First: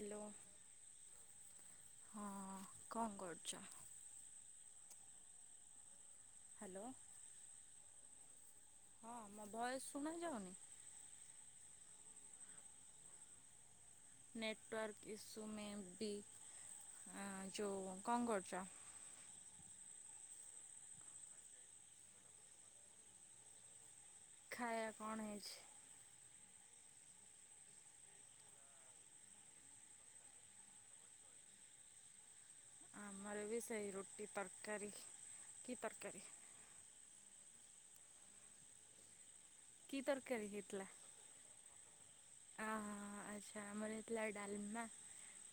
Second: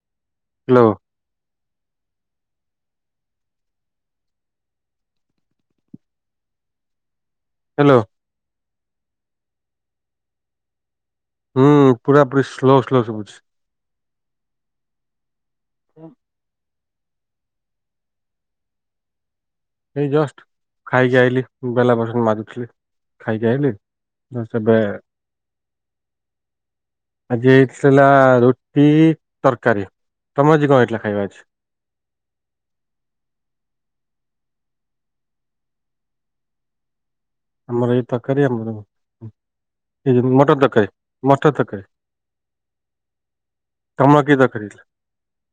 Hello. Hello. ହଁ। କଣ କରୁଚ? ହ୍ୟାଲୋ। ହ୍ୟାଲୋ। ହଁ ମୋ ଭଏସ ଶୁଣା ଯାଉନି? ହୁଁ ପୁରା ପୁରି ସ୍ଲୋ ସ୍ଲୋ ଶୁଭୁଚି। ନେଟୱର୍କ ଇସୁ ମେ ବି। ଆ ଯୋଉ କଣ କରୁଚ? ଏଇ ଜଷ୍ଟ ଖାଇକି ଆଇଲିି। ବେଲା ବାସନ ମାଜୁଥିଲି। ଖାଇକି ଆଇଲିି। ଏବେ ଖାଇବା କଣ [inaudible] ଆଜି ହେଇଥିଲା ରୁଟି ତରକାରୀ। ତମର ଆଜି କଣ ହେଇଥିଲା ଖାଇବା ଆଜି? ଆମର ବି ସେଇ ରୁଟି ତରକାରୀ। କି ତରକାରୀ? ଆମର ଏଇ ତରକାରୀ ଆମର। କି ଏ ଯୋଉ ତରକାରୀ ମଟର ତରକାରୀ ମଟର ତରକାରୀ। ଅ ହ ଆଚ୍ଛା। ଆମର ତମର ହେଇଥିଲା କି ତରକାରୀ ହେଇଥିଲା ଡାଲମା।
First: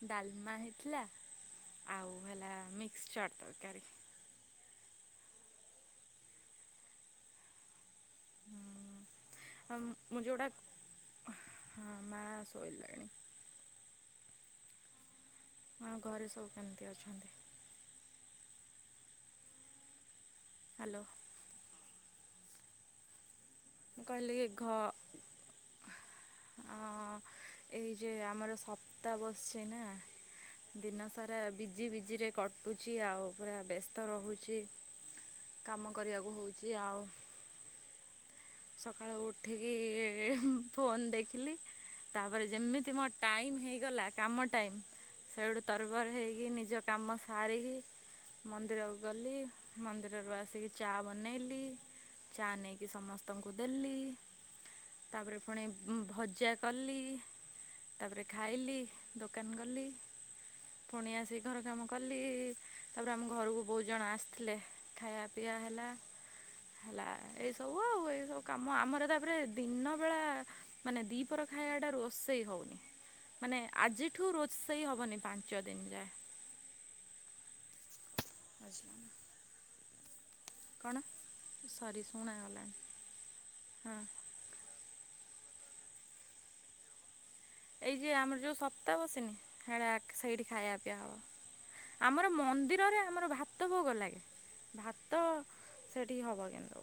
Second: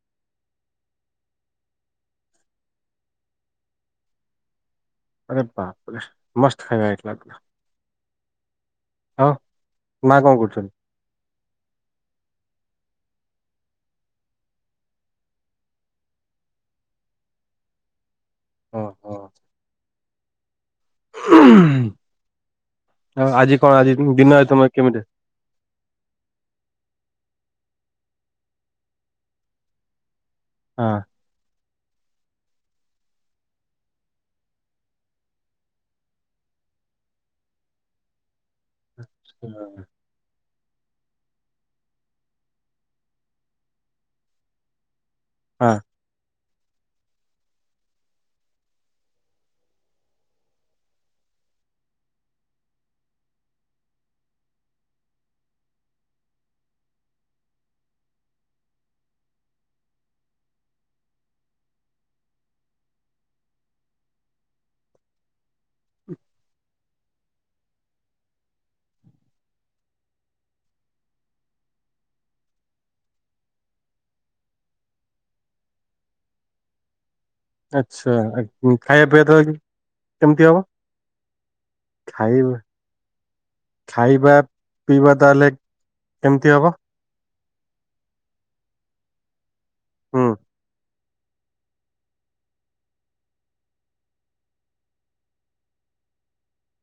ଡାଲମା ହେଇଥିଲା ଆଉ ହେଲା ମିକ୍ସଚର୍ ତରକାରୀ। ଆରେ ବାପରେ ମସ୍ତ ଖାଇବା ହେଇଥିଲା। ହଁ ମା ମୁଁ କଣ ଯେଉଁଟା କରୁଛନ୍ତି? ହଁ ମା ସୋଇଲେଣି। ଆଉ ଘରେ ସବୁ କେମିତି ଅଛନ୍ତି? ଓହୋ। ହ୍ୟାଲୋ। ଆଉ ଆଜି କଣ ଆଜି ଦିନଯାକ ତମେ କେମିତି ଅଁ ଏଇ ଯେ ଆମର ସପ୍ତା ବସେ ନା ହଁ। ଦିନ ସାରା ବିଜି ବିଜିରେ କଟୁଛି ଆଉ ପୁରା ବ୍ୟସ୍ତ ରହୁଚି। କାମ କରିବାକୁ ହଉଚି ଆଉ ସକାଳୁ ଉଠିକି ଫୋନ୍ ଦେଖିଲି ତାପରେ ଯେମିତି ମୋ ଟାଇମ ହେଇଗଲା କାମ ଟାଇମ ସେଠୁ ହଁ ତ ନିର୍ଭର ହେଇକି ନିଜ କାମ ସାରିକି ମନ୍ଦିର କୁ ଗଲି ମନ୍ଦିରରୁ ଆସୀକି ଚା ବନେଇଲି। ଚା ନେଇକି ସମସ୍ତଙ୍କୁ ଦେଲି। ତାପରେ ଫୁଣି ଭଜା କଲି। ତାପରେ ଖାଇଲି ଦୋକାନ ଗଲି। ପୁଣି ଆସିକି ଘର କାମ କଲି ତାପରେ ଆମ ଘରକୁ ବହୁତ ଜଣ ଆସିଥିଲେ। ଖାଇବା ପିଇବା ହେଲା ହେଲା ଏଇ ସବୁ ଆଉ ଏ ଏ ସବୁ କାମ ଆମର ତାପରେ ଦିନବେଳା ମାନେ ଦିପଅର ଖାଇବାଟା ରୋଷେଇ ହଉନି। ମାନେ ଆଜିଠୁ ରୋଷେଇ ହବନି ପାଞ୍ଚ ଦିନ ଯାଏ। ଆଚ୍ଛା ଆ ଖାଇବା ପିଇବା ତ କେମତି ହବ। କଣ ସରି ଖାଇବା ଶୁଣାଗଲା ଗଲା ହଁ। ଖାଇବା ପିଇବା ତାହେଲେ କେମିତି ହବ। ଏଇ ଯେ ଆମର ଯୋଉ ସପ୍ତା ବସିନି ହେରା ହୁଁ ସେଇଠି ଖାଇବା ପିଇବା ହବ। ଆମର ମନ୍ଦିରରେ ଆମର ଭାତ ଭୋଗ ଲାଗେ। ଭାତ ସେଠି ହବ କିନ୍ତୁ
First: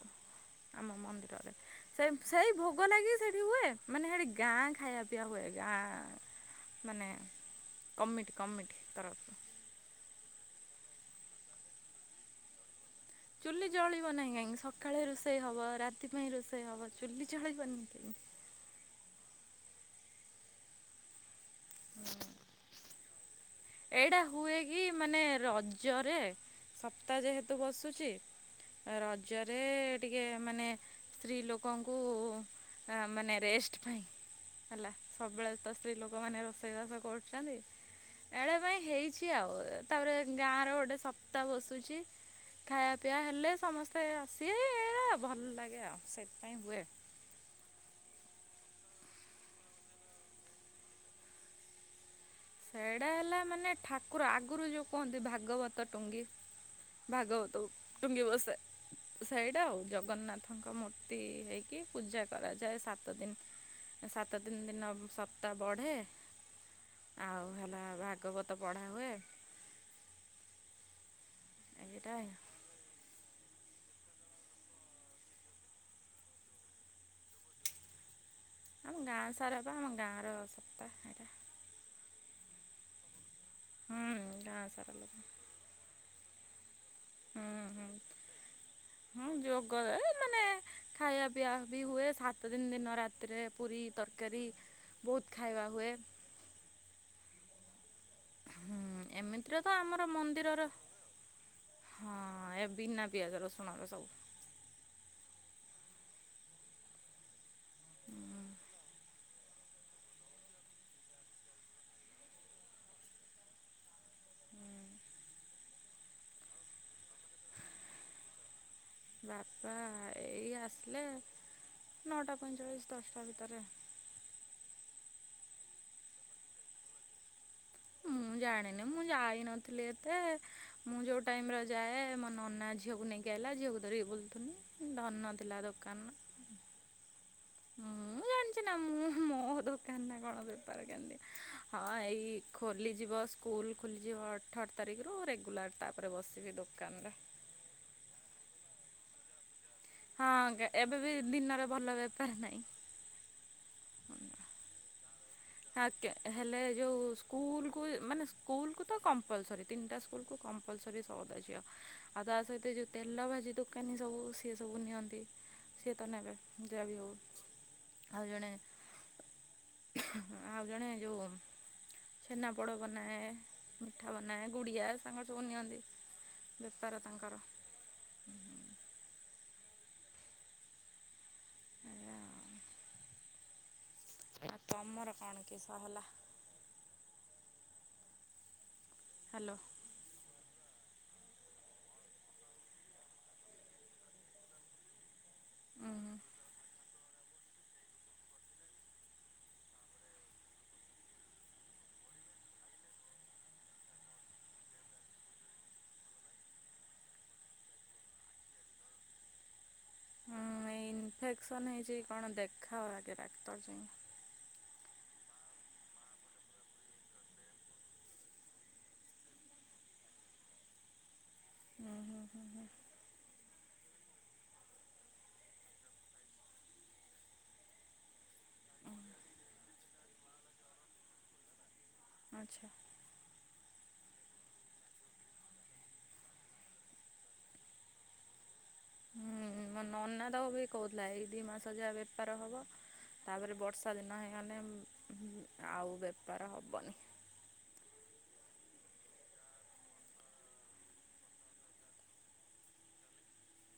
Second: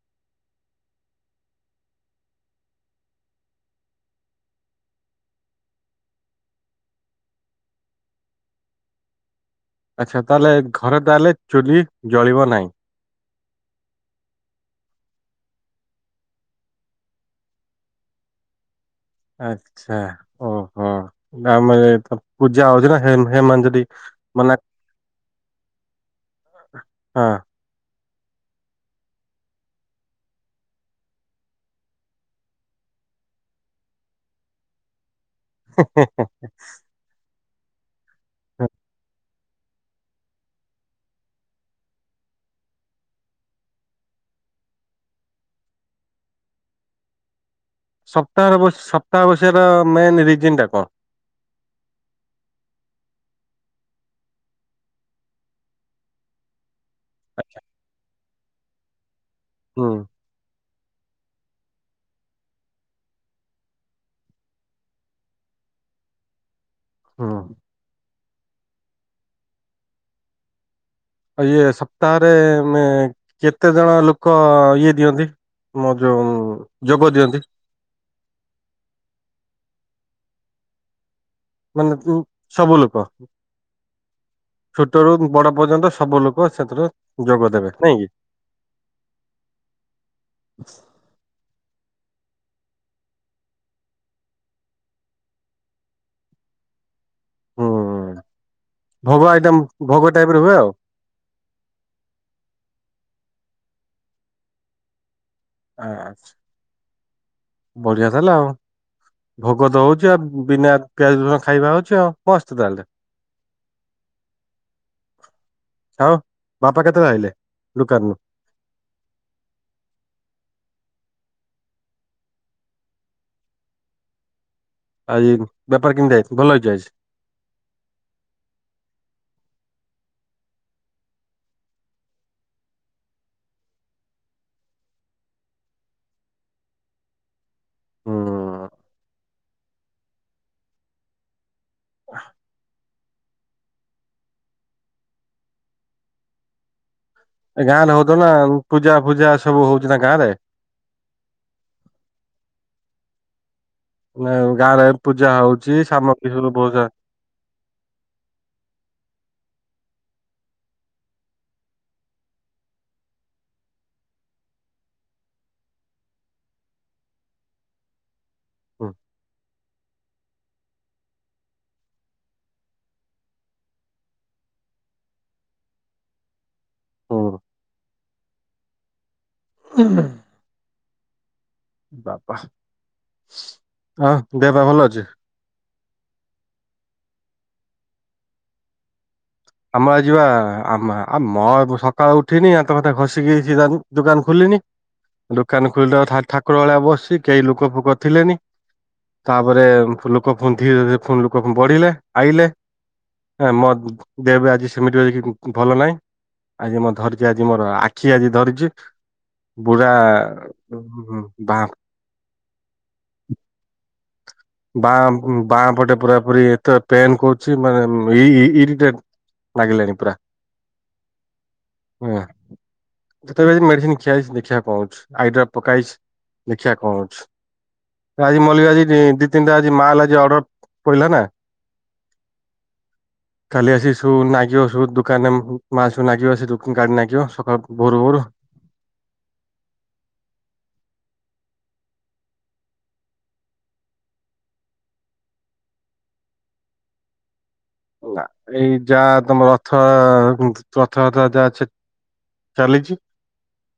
ଆମ ମନ୍ଦିରରେ। ସେମ୍ ସେଇ ଭୋଗ ଲାଗି ସେଠି ହୁଏ ମାନେ ହେଠି ଗାଁ ଖାଇବା ପିଇବା ହୁଏ। ଯା ମାନେ କମିଟି କମିଟି ତରଫରୁ। ଆଚ୍ଛା ତାହେଲେ ଘରେ ତାହେଲେ ଚୁଲି ଜଳିବ ନାହିଁ। ଚୁଲି ଚଳିବ ନାହିଁ କାହିଁକି ସକାଳେ ରୋଷେଇ ହବ ରାତି ପାଇଁ ରୋଷେଇ ହବ ଚୁଲି ଚଳିବନି କାହିଁକି। ଆଛା ଓହୋ ଗାଁ ମାନଙ୍କ ପୂଜା ହଉଚି ନା ହେ ହେଇ ମନ୍ଦିର ଏଇଟା ହୁଏ କି ମାନେ ରଜରେ ସପ୍ତା ହଁ ଯେହେତୁ ବସୁଚି ରଜରେ ଟିକେ ମାନେ ସ୍ତ୍ରୀ ଲୋକଙ୍କୁ ମାନେ ରେଷ୍ଟ ପାଇଁ ହେଲା ସବୁବେଳେ ତ ସ୍ତ୍ରୀ ଲୋକମାନେ ରୋଷେଇବାଷ କରୁଛନ୍ତି। ଏଡେ ପାଇଁ ହେଇଛି ଆଉ ତାପରେ ଗାଁ ର ଗୋଟେ ସପ୍ତା ବସୁଚି। ଖାଇବା ପିଇବା ହେଲେ ସମସ୍ତେ ଆସିବେ ଏଇ ଏଇରା ଭଲ ଲାଗେ ଆଉ ସେଇଥିପାଇଁ ହୁଏ। ସପ୍ତାହରେ ସପ୍ତାହ ବସିଵା ଟା ମେନ ରିଜନ ଟା କଣ ସେଡା ହେଲା ମାନେ ଠାକୁର ଆଗୁରୁ ଯୋଉ କୁହନ୍ତି ଭାଗବତ ଟୁଙ୍ଗୀ। ଆଚ୍ଛା। ଭାଗବତକୁ ଟୁଙ୍ଗି ବସାଏ ସେଇଟା ଆଉ ହୁଁ ଜଗନ୍ନାଥ ଙ୍କ ମୂର୍ତ୍ତି ହେଇକି ପୂଜା କରାଯାଏ ସାତ ଦିନ। ସାତ ଦିନ ଦିନ ସପ୍ତା ବଢେ। ହୁଁ ଆଉ ହେଲା ଭାଗବତ ପଢା ହୁଏ। ଆ ଇଏ ଏଇଟା ସପ୍ତାହରେ ମାନେ କେତେ ଜଣ ଲୋକ ଇଏ ଦିଅନ୍ତି ମୋ ଯୋଉ ଯୋଗ ଦିଅନ୍ତି। ଆମ ଗାଁ ସାରା ପା ଆମ ଗାଁର ସପ୍ତା ଏଟା। ମାନେ କୁ ସବୁ ଲୋକ ହୁଁ ଗାଁ ସାରା ଲୋକ ଛୋଟରୁୁ ବଡ। ପର୍ଯ୍ୟନ୍ତ ସବୁ ଲୋକ ସେଥିରେ ହୁଁ ଯୋଗ ଦେବେ ହୁଁ ନାଇଁ କି ହଁ ଯୋଗଦେବେ ମାନେ ଖାଇବା ପିଇବା ବି ହୁଏ ସାତ ଦିନ ଦିନ ରାତିରେ ପୁରୀ ତରକାରୀ। ବହୁତ ଖାଇବା ହୁଏ ହୁଁ ହୁଁ ଭୋଗ ଆଇଟମ ଏମିତିରେ ତ ଆମର ଭୋଗ ଟାଇପ ର ହୁଏ ମନ୍ଦିରର ଆଉ। ହଁ ଏ ବିନା ପିଆଜ ରସୁଣର ସବୁ ଆଛ ବଢିଆ ତାହେଲେ ଆଉ ଭୋଗ ଦଉଚି ଆଉ ବିନା ପିଆଜର ଖାଇବା ହଉଚି ଆଉ ମସ୍ତ ତାହେଲେ [inaudible] [inaudible] ଆଉ ବାପା କେତେବେଳେ ଆଇଲେ ଦୁକାନରୁୁ ବାପା ଏଇ ଆସିଲେ ନଅଟା ପଇଁଚାଳିଶ ଦଶଟା ଭିତରେ ଆଜି ବେପାର କେମିତି ଆଇଛି ଭଲ ହେଇଛି ଆଜି। ମୁଁ ଜାଣିନି ମୁଁ ଯାଇ ନଥିଲି ଏତେ ମୁଁ ଯୋଉ ଟାଇମ ର ଯାଏ ମୋ ନନା ଝିଅକୁ ନେଇକି। ଗଲା ଝିଅକୁ ଧରିକି ବୁଲୁନି ଧନ ଦେଲା ଦୋକାନ। ମୁଁ ଜାଣିଛି ନା ହୁଁ ମୁଁ ମୋ ଦୋକାନ ନା କଣ ବେପାର [unintelligible] ହଁ ଏଇ ଖୋଲିଯିବ ସ୍କୁଲ ଖୋଲିଯିବ ଅଠର ତାରିଖରୁ ରେଗୁଲାର ତାପରେ ବସିବି ଦୋକାନରେ। ଏ ଗାଁରେ ହଉ ନା ପୂଜା ଫୂଜା ସବୁ ହଉଛି ତାଙ୍କ ହଁ ଏବେ ବି ଦିନରେ ଭଲ ବେପାର ନାହିଁ। ନା ଗାଁରେ ପୂଜା ହଉଛି। ଆଜ୍ଞା ସାମଗ୍ରୀ ସବୁ ହେଲେ ବହୁତ ସା ଯୋଉ ସ୍କୁଲକୁ ମାନେ ସ୍କୁଲକୁ ତ କମ୍ପଲସରୀ ତିନିଟା ସ୍କୁଲକୁୁ କମ୍ପଲସରରି ସଉଦା ଝିଅ। ଆଉ ତା ସହିତ ଯୋଉ ତେଲ ଭାଜି ଦୋକାନୀ ସବୁ ସିଏ ସବୁ ନିଅନ୍ତି। ସିଏ ତ ନେବେ ଯହା ବି ହଉ ଆଉ ଜଣେ ହଁ [unintelligible] ହ ଆଉ ଜଣେ ଯୋଉ ଛେନାପୋଡ଼ ବନାଏ ମିଠା ବନାଏ ଗୁଡ଼ିଆ ସାଙ୍ଗ ସବୁ ନିଅନ୍ତି। ବେସ୍ତାରେ ହୁଁ ତାଙ୍କର। ହ ଏଇଆ ଆଉ। ବାପା ହଁ ଦେବା ଭଲ ଅଛି କେଶ ହେଲା। ହ୍ୟାଲୋ ଆମ ଆ ଯିବା ଆ ଆ ମ ସକାଳୁ ଉଠିନି ଆ ତ କଥା ଖସିକି ଦୋକାନ ଖୋଲିନି। ହ [unintelligible] [inaudible] ଦୋକାନ ଖୋଲିଲ ଠାକୁର ଭଳିଆ ବସି କେହି ଲୋକ ଫୋକ ଥିଲେନି। ତାପରେ ଲୋକ ଫୁଲ ଧୀରେ ଧୀରେ ଫୁଲ ଲୋକ ବଢିଲେ ଆଇଲେ ହଁ ମୋ ଦେବେ ଆଜି ସେମିତି ଭଲ ନାହିଁ। ଆଜି ମୁଁ ଧରିଛି ଆଜି ମୋର ଆଖି ଆଜି ଧରିଛି। ବୁଢା ବାପ ଯ କଣ ଦେଖାଅ ଆଗେ ଡାକ୍ତର ଯାଇ। ବାଁ ବାଁ ପଟେ ପୁରା ପୁ ଏତେ ପେନ୍ କରୁଛି ମାନେ ଇରିଟେଡ଼। ଲାଗିଲାଣି ପୁରା। ହୁଁ ହଁ ହଁ ହଁ। ବେ ଯ ମେଡିସିନ ଖିଆଇସି ଦେଖିବାକୁ କହୁଛଛି ଆଇଡ୍ରା ପକେଇସି ଦେଖିବାକୁ କହୁଛଛି। ଆଜି ମଲ୍ଲିକ ଆଜି ଦି ତିନିଟା ଆଜି ମାଲ ଆଜି ଅର୍ଡର ପିଲା ନା। ଆଚ୍ଛା। କାଲି ଆସି ସୁ ନାଗିବ ସୁ ଦୋକାନରେ ମାସୁ ନାଗିବ ଆ ଦ କାଡ ନାଗିବ ସକାଳୁ ଭୋରୁ ଭୋରୁ। ହୁଁ ମୋ ନନା ତ ବି କହୁଥିଲା ଏଇ ଦି ମାସ ଯାହା ବେପାର ହବ। ତାପରେ ବର୍ଷା ଦିନ ହେଇଗଲେ ଆଉ ବେପାର ହବନି। ଏଇ ଯାହା ତମ ରଥ ରଥଥ ଯାହା ସେ ଚାଲିଛି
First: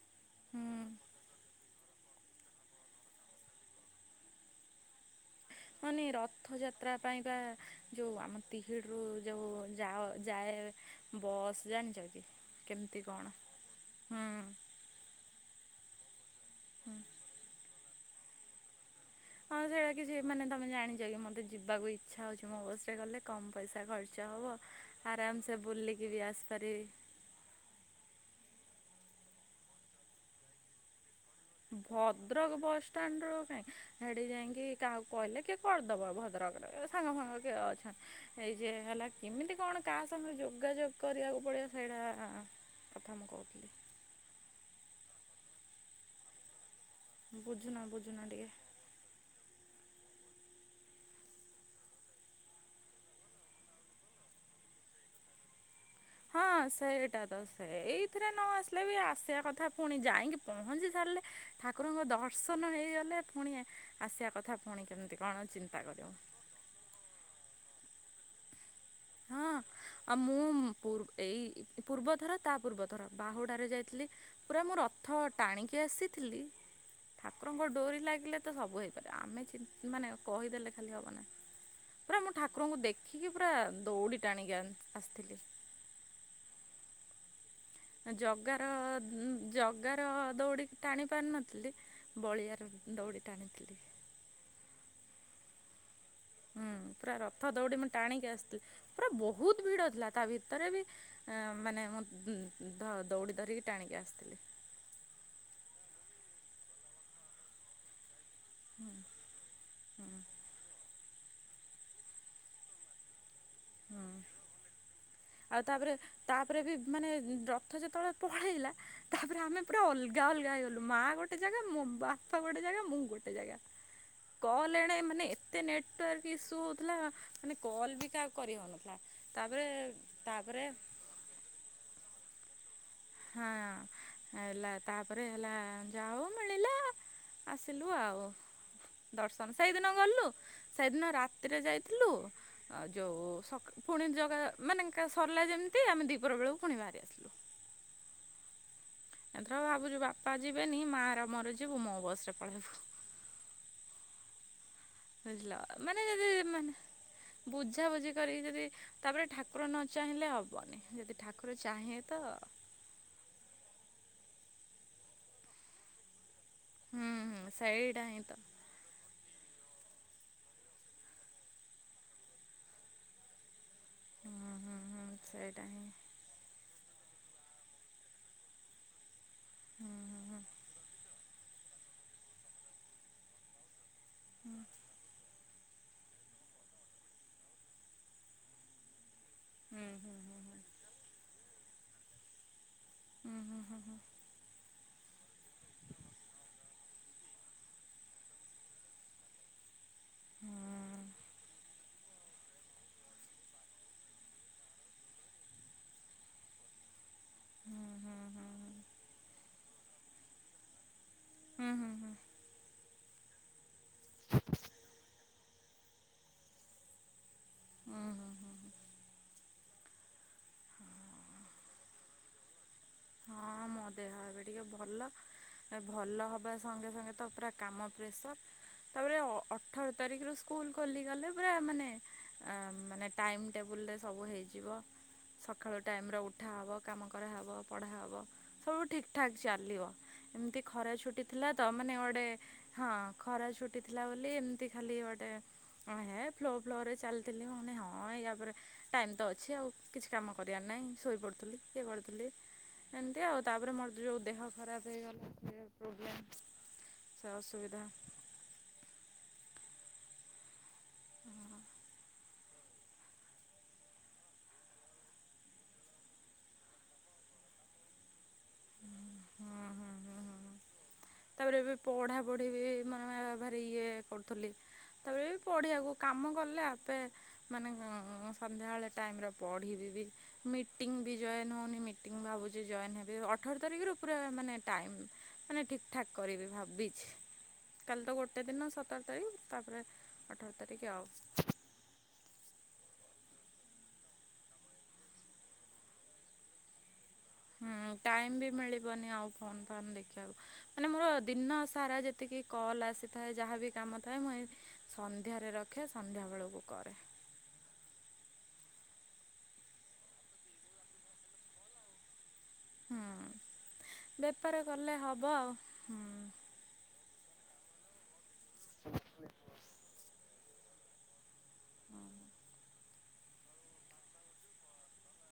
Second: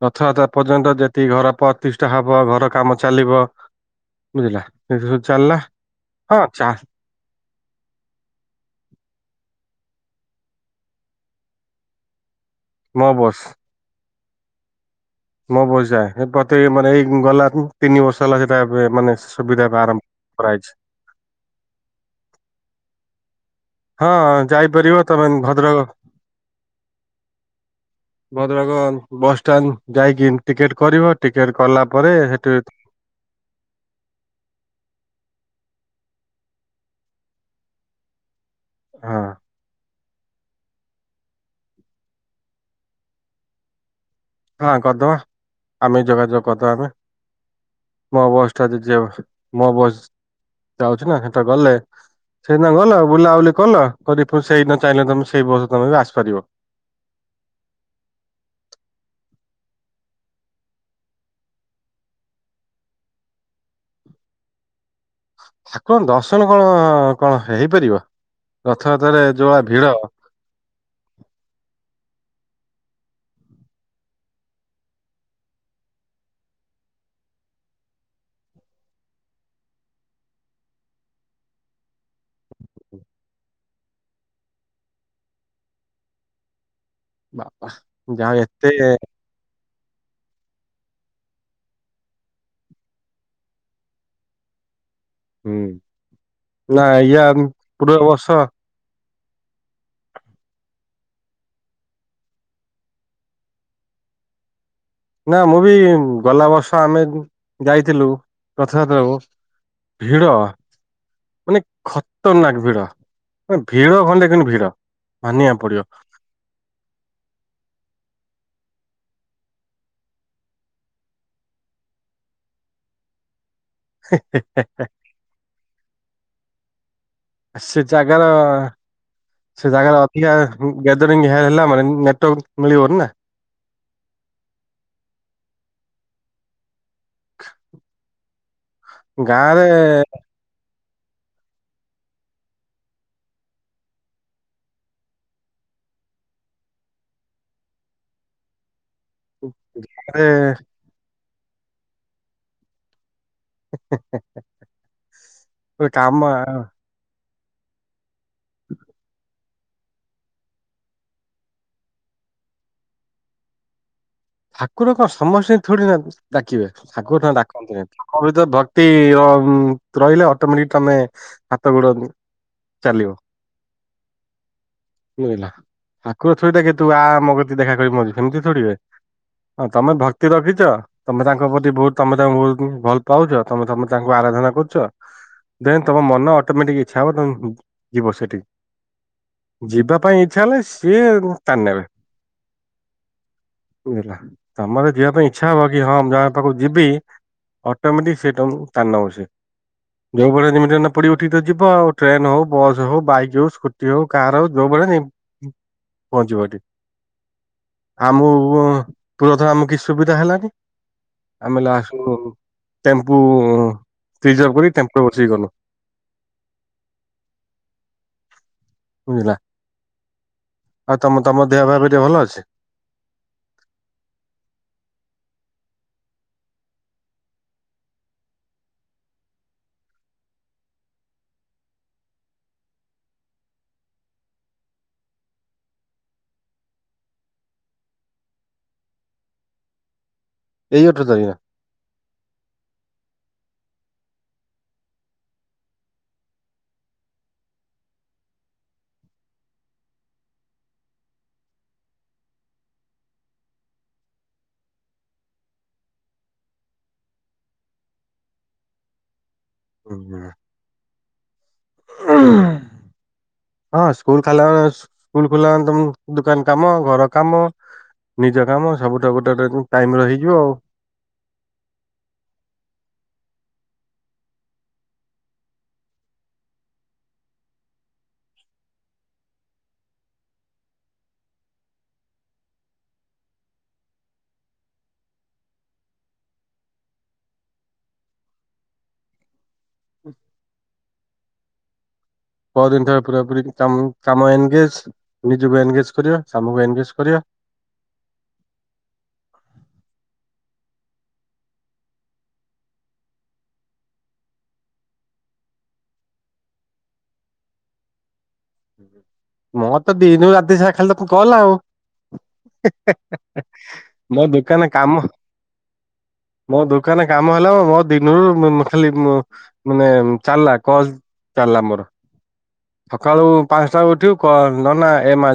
ରଥଯାତ୍ର ହୁଁ ପର୍ଯ୍ୟନ୍ତ ଯେତିକି ଘର ପ ତିଷ୍ଠା ହବ ଘର କାମ ଚାଲିବ ବୁଝିଲା ଚାଲିଲା। ମାନେ ହଁ ଚା ରଥଯାତ୍ରା ପାଇଁକା ଯୋଉ ଆମ ତିହିଡ଼ିରୁ ଯୋଉ ଯାଅ ଯାଏ ବସ୍ ଜାଣିଛ କି, କେମିତି ମୋ କଣ ବସ୍ ହୁଁ? ମୋ ବସ୍ ଯାଏ, ସେ ପତି ମାନେ ହୁଁ ଏଇ ଗଲା ତିନ ବର୍ଷର ହେଲା ସେଟା ମାନେ ହଁ ସୁବିଧା ଏବେ ସେଇଟା ଆରମ୍ଭ କିଛି ମାନେ ତମେ କରାଯାଇଛି ଜାଣିଛ କି, ମତେ ଯିବାକୁ ଇଚ୍ଛା ହଉଛି। ମୋ ବସ୍ ରେ ଗଲେ କମ୍ ପଇସା ହଁ ଖର୍ଚ୍ଚ ହବ, ଯାଇପାରିବ ତମେ ଆରାମସେ ଭଦ୍ରକ ବୁଲିକି ବି ଆସିପାରିବି। ଭଦ୍ରକ ବସଷ୍ଟାଣ୍ଡ ଯାଇକି, ଟିକେଟ କରିବ। ଟିକେଟ କଲା ପରେ ହେଟୁ ଷ୍ଟାଣ୍ଡ ରୁ କାଇଁ ସେଇଠିକି ଯାଇଁକି କାହାକୁ କହିଲେ କିଏ କରିଦବ, ଭଦ୍ରକରେ ସାଙ୍ଗ ଫାଙ୍ଗ କିଏ ଅଛ ଏଇ ଯେ ହେଲା ହଁ କେମିତି କଣ କାହା ସାଙ୍ଗରେ ଯୋଗାଯୋଗ କରିବାକୁ ପଡ଼ିବ, ସେଇଟା କଥା ମୁଁ କହୁଥିଲି? ହଁ କରିଦବା, ଆମେ ଯୋଗାଯୋଗ କରିଦବା ଆମେ। ବୁଝୁନ ମୋ ବୁଝୁନ ଟିକେ ବସ୍ ଟା ଯୋଉ ମୋ ବସ୍ ଯାଉଛି ନା, ହେଟା ଗଲେ ସେଇଦିନ ଗଲ ବୁଲା ବୁଲି କଲ, କରି ପୁଣି ସେଇଦିନ ଚାହିଁଲେ ତମେ ସେଇ ବସ ତମେ ବି ଆସି ହଁ ସେଇଟା ତ ସେଇଥିରେ ନ ଆସିଲେ ବି, ଆସିବା କଥା ଫୁଣି ଯାଇକି ପହଞ୍ଚି ସାରିଲେ ଠାକୁରଙ୍କ ଦର୍ଶନ ହେଇଗଲେ, ପୁଣି ଆସିବା କଥା ପୁଣି କେମିତି କଣ ଚିନ୍ତା କରିବ? [unintelligible] କଣ ହେଇପାରିବ ରଥଯାତ୍ରାରେ ହଁ ଯୋଉଭଳିଆ ଭିଡ ଆଉ ମୁଁ ପୂର୍ ଏଇ ପୂର୍ବଥର ତା ପୂର୍ବଥର ବାହୁଡ଼ାରେ ଯାଇଥିଲି ପୁରା ମୁଁ ରଥ ଟାଣିକି ଆସିଥିଲି। ଠାକୁରଙ୍କ ଡୋରି ଲାଗିଲେ ତ ସବୁ ହେଇପାରିବ, ଆମେ ଚି ମାନେ କହିଦେଲେ ଖାଲି ହବ ନାହିଁ। ପୁରା ମୁଁ ଠାକୁରଙ୍କୁ ଦେଖିକି ପୁରା ଦୌଡି ଟାଣିକି ଆନ ଆସିଥିଲି। ବା ଜଗାର ଜ ଜଗାର ଦୌଡ଼ିିକି ଟାଣି ପାରିନଥିଲି, ବଳିଆର ଦୌଡ଼ି ଟାଣିଥିଲି। ହୁଁ। ହୁଁ ନା ପୁରା ୟା ରଥ ଦୌଡ଼ି ମୁଁ ପୂର୍ବ ବର୍ଷ ଟାଣିକି ଆସିଥିଲି, ପୁରା ବହୁତ ଭିଡ ଥିଲା ତା ଭିତରେ ବି ଏଁ ମାନେ ମୁଁ ଦୌଡ଼ି ଧରିକି ଟାଣିକି ଆସିଥିଲି। ନା ମୁଁ ବି ଗଲା ବର୍ଷ ଆମେ ଯାଇଥିଲୁ। ରଥଯାତ୍ରାକୁ ଭିଡ, ମାନେ ଖତରନାକ୍ ଭିଡ। ଭିଡ଼ ହୁଁ [unintelligible] ଭିଡ। ମାନିବାକୁ ଆଉ ପଡିବ ତାପରେ, ତାପରେ ବି ମାନେ ରଥ ଯେତେବେଳେ ପଳେଇଲା ତାପରେ ଆମେ ପୁରା ଅଲଗା ଅଲଗା ହେଇଗଲୁ। ମା ଗୋଟେ ଜାଗା, ମୋ ବାପା ଗୋଟେ ଜାଗା, ମୁଁ ଗୋଟେ ଜାଗା। ହେ ହେ କଲ୍ ଏଣେ ମାନେ ଏତେ ନେଟୱାର୍କ ଇସୁ ହଉଥିଲା। ମାନେ ସେ କଲ୍ ବି କାହାକୁ କରିହଉନଥିଲା। ତାପରେ ଗ୍ୟା ତାପରେ ଗ୍ୟାଦରିଙ୍ଗ ହେଲା ମାନେ ନେଟୱର୍କ ମିଳିବନି ନା। ହଁ ହେଲା, ତାପରେ ହେଲା ଯାହା ହଉ ମିଳିଲା ଆସିଲୁ ଆଉ, ଦର୍ଶନ ଗାଁରେ ସେଇଦିନ ଗଲୁ ସେଇଦିନ ରାତିରେ ଯାଇଥିଲୁ ଆଉ ଯୋଉ ସକା ପୁଣି ଜଗା, ମାନେ ସରିଲା ଯେମିତି ଆମେ ଦ୍ୱିପହର ବେଳକୁ ପୁଣି ବାହାରି ଆସିଲୁ। ଏଥର ଭାବୁଛୁ ଗାଁରେ ବାପା ଯିବେନି, ମାଆ ର ମୋର ଯିବୁ ମୋ ବସ୍ ରେ ପଳେଇବୁ। ହେ -ହେ -ହେ। ବୁଝିଲ, ମାନେ ଯଦି ମାନେ ବୁଝାବୁଝି କରିକି ଯଦି ତାପରେ ଠାକୁର ନ ଚାହିଁଲେ ହବନି, ଯଦି ଠାକୁର ଚାହିଁବେ ତ ଠାକୁର କଣ ସମସ୍ତିଙ୍କୁ ଥୋଡିନା ଡାକିବେ, ହୁଁ ଠାକୁର ହୁଁ ଡାକନ୍ତିନି। ସେଇଟା ହିଁ ତାଙ୍କ ତ ଭିତରେ ଭ କ୍ତି ଅ ରହିଲେ ଅଟୋମେଟିକ ତମେ ହାତ ଗୋଡ଼ ଚାଲିବ ହୁଁ ହୁଁ ହୁଁ ବୁଝିଲ ସେଇଟା ହିଁ ହା [unintelligible] କହିବେ ତୁ ଆ ମୋ କତିକି ଦେଖା କରିବୁ ଏମିତି ଥୋଡି [unintelligible] ହଁ ତମେ ଭକ୍ତି ରଖିଛ, ତମେ ତାଙ୍କ ପ୍ରତି ବହୁତ ତମେ ତାଙ୍କୁ ବହୁତ ଭଲ ପାଉଛ, ତମେ ତମେ ତାଙ୍କୁ ଆରାଧନା କରୁଚ ଦେନ ତମ ମନ ଅଟୋମେଟିକ ଇଚ୍ଛା ହବ ତମ ଯିବ ସେଠିକି ହୁଁ ଯିବା ହୁଁ ପାଇଁ ହୁଁ। ଇଚ୍ଛା ହେଲେ ସିଏ ଟାଣି ନେବେ ହୁଁ ହୁଁ [unintelligible] ତମର ଯିବା ପାଇଁ ଇଚ୍ଛା ହବ କି ହଁ ମୁଁ ଜଗା ପାଖକୁ ଯିବି ଅଟୋମେଟିକ ସେ ତମକୁ ଟାଣି ନବ ସେ। ଯୋଉଦିନ ଯେମିତି ନ ପଡି ଉଠିକି ତ ଯିବାଆଉ ଟ୍ରେନ ହଉ, ବସ୍ ହଉ, ବାଇକ ହଉ, ସ୍କୁଟି ହଉ, କାର ହଉ, ଯୋଉ ଭଳିଆ ପହଞ୍ଚିବ ଏଠି। [inaudible] ଆମ ପ୍ରଥମେ ଆମକୁ କିଛି ସୁବିଧା ହେଲାନି ଆମେ ଲାଷ୍ଟକୁ ଟେମ୍ପୁ ରିଜର୍ଭ କରି ଟେମ୍ପୁରେ ବସିକି ଗଲୁ। ଉଁ ହୁଁ ବୁଝିଲା ଆଉ ତମ ତମ ଦେହ ପା ଟିକେ ଭଲ ଅଛି? ହଁ ମୋ ଦେହ ଏବେ ଟିକେ ଭଲ। ଏ ଭଲ ହବା ସଙ୍ଗେ ସଙ୍ଗେତ ପୁରା କାମ ପ୍ରେସର। ତାପରେ ଅଠର ତାରିଖରୁ ସ୍କୁଲ ଖୋଲିଗଲେ ପୁରା ମାନେ ଅ ମାନେ। ଟାଇମ୍ ଟେବୁଲ୍ରେ ସବୁ ହେଇଯିବ ସକାଳୁ ଟାଇମ୍ରେ ଉଠାହବ କାମ କରାହେବ। ପଢ଼ା ହେବ ସବୁ ଠିକ୍ ଠାକ୍ ଚାଲିବ ଏମିତି ଏଇ ଖରା ଅଠର ଛୁଟି ତାରିଖ ଥିଲା। ତ ମାନେ ଗୋଟେ ହଁ ଖରା ଛୁଟି ଥିଲା ବୋଲି ଏମତି ଖାଲି ଗୋଟେ। ହ ହେ ଫ୍ଲୋ ଫ୍ଲୋ ରେ ଚାଲିଥିଲି ମାନେ ହଁ ୟା ପରେ ଟାଇମ୍ ତ ଅଛି ଆଉ କିଛି କାମ କରିବାର ନାହିଁ ଶୋଇପଡ଼ୁଥିଲି। କି ଗଡ଼ୁଥିଲି ଏମତି ଆଉ ତାପରେ ମୋର ଯୋଉ ଦେହ ଖରାପ ହେଇଗଲା ତାପରେ ପ୍ରୋବ୍ଲେମ ଅସୁବିଧା [inaudible] ହୁଁ ହଁ ସ୍କୁଲ ଖାଲା ସ୍କୁଲ ଖୋଲା ତ ଦୁକାନ କାମ ଘର କାମ ନିଜ କାମ ସବୁଠ ଗୁଟେ ହୁଁ ଗୁଟେ ହୁଁ ହୁଁ ଟାଇମରେ ହୁଁ ହେଇଯିବ ହୁଁ ଆଉ। ତାପରେ ଏବେ ପଢ଼ାପଢ଼ି ବି ମାନେ ଭାରି ଇଏ କରୁଥିଲି। କେତେବେଳେ ବି ପଢ଼ିବାକୁ କାମ କଲେ ଆପେ ମାନେ ସନ୍ଧ୍ୟାବେଳେ ଟାଇମରେ ପଢ଼ି ଯିବି ମିଟିଂ ବି ଜଏନ୍ ହେଉନି ମିଟିଂ ଭାବୁଛି ଜଏନ୍ ହେବି ଅଠର ତାରିଖର ପୁରା ମାନେ ଟାଇମ ମାନେ ଠିକ ଠା କରିବି ଭାବିଛି। କାଲି ତ ଗୋଟେ ଦିନ ସତର ତାରିଖ। ତାପରେ ଅଠର ତାରିଖ ଆଉ। ପ ଦିନ ଥରେ ପୁରା ପୁରି କାମ ଏନଗେଜ। ନିଜକୁ ଏନଗେଜ କରିବା କାମକୁ ଏନଗେଜ କରିବା। ହୁଁ ଟାଇମ ବି ମିଳିବନି ଆଉ ଫୋନ ଫାନ ଦେଖିବାକୁ। ମାନେ ମୋର ଦିନ ସାରା ଯେତିକି କଲ୍ ଆସିଥାଏ ଯାହାବି କାମ ଥାଏ ମୁଁ ଏଇ ସନ୍ଧ୍ୟାରେ ରଖେ ସନ୍ଧ୍ୟାବେେଳକୁ କରେ। ମଁ ତ ଦିନୁ ରାତି ସାରା ଖାଲି ତାକୁ କଲ ଆଉ। ହୁଁ। [unintelligible] ମୋ ବେପାର ଦୋକାନ କଲେ କାମ। ହେବ ଆଉ ହୁଁ। [inaudible] ମୋ ଦୋକାନ କାମ ହେଲା ମୋ ଦିନରୁ ଖାଲି ମାନେ ଚାଲିଲା କଲ ଚାଲିଲା ମୋର ସକାଳୁ ପାଞ୍ଚଟା ଉଠିବ କ ନ ନା ଏ ମା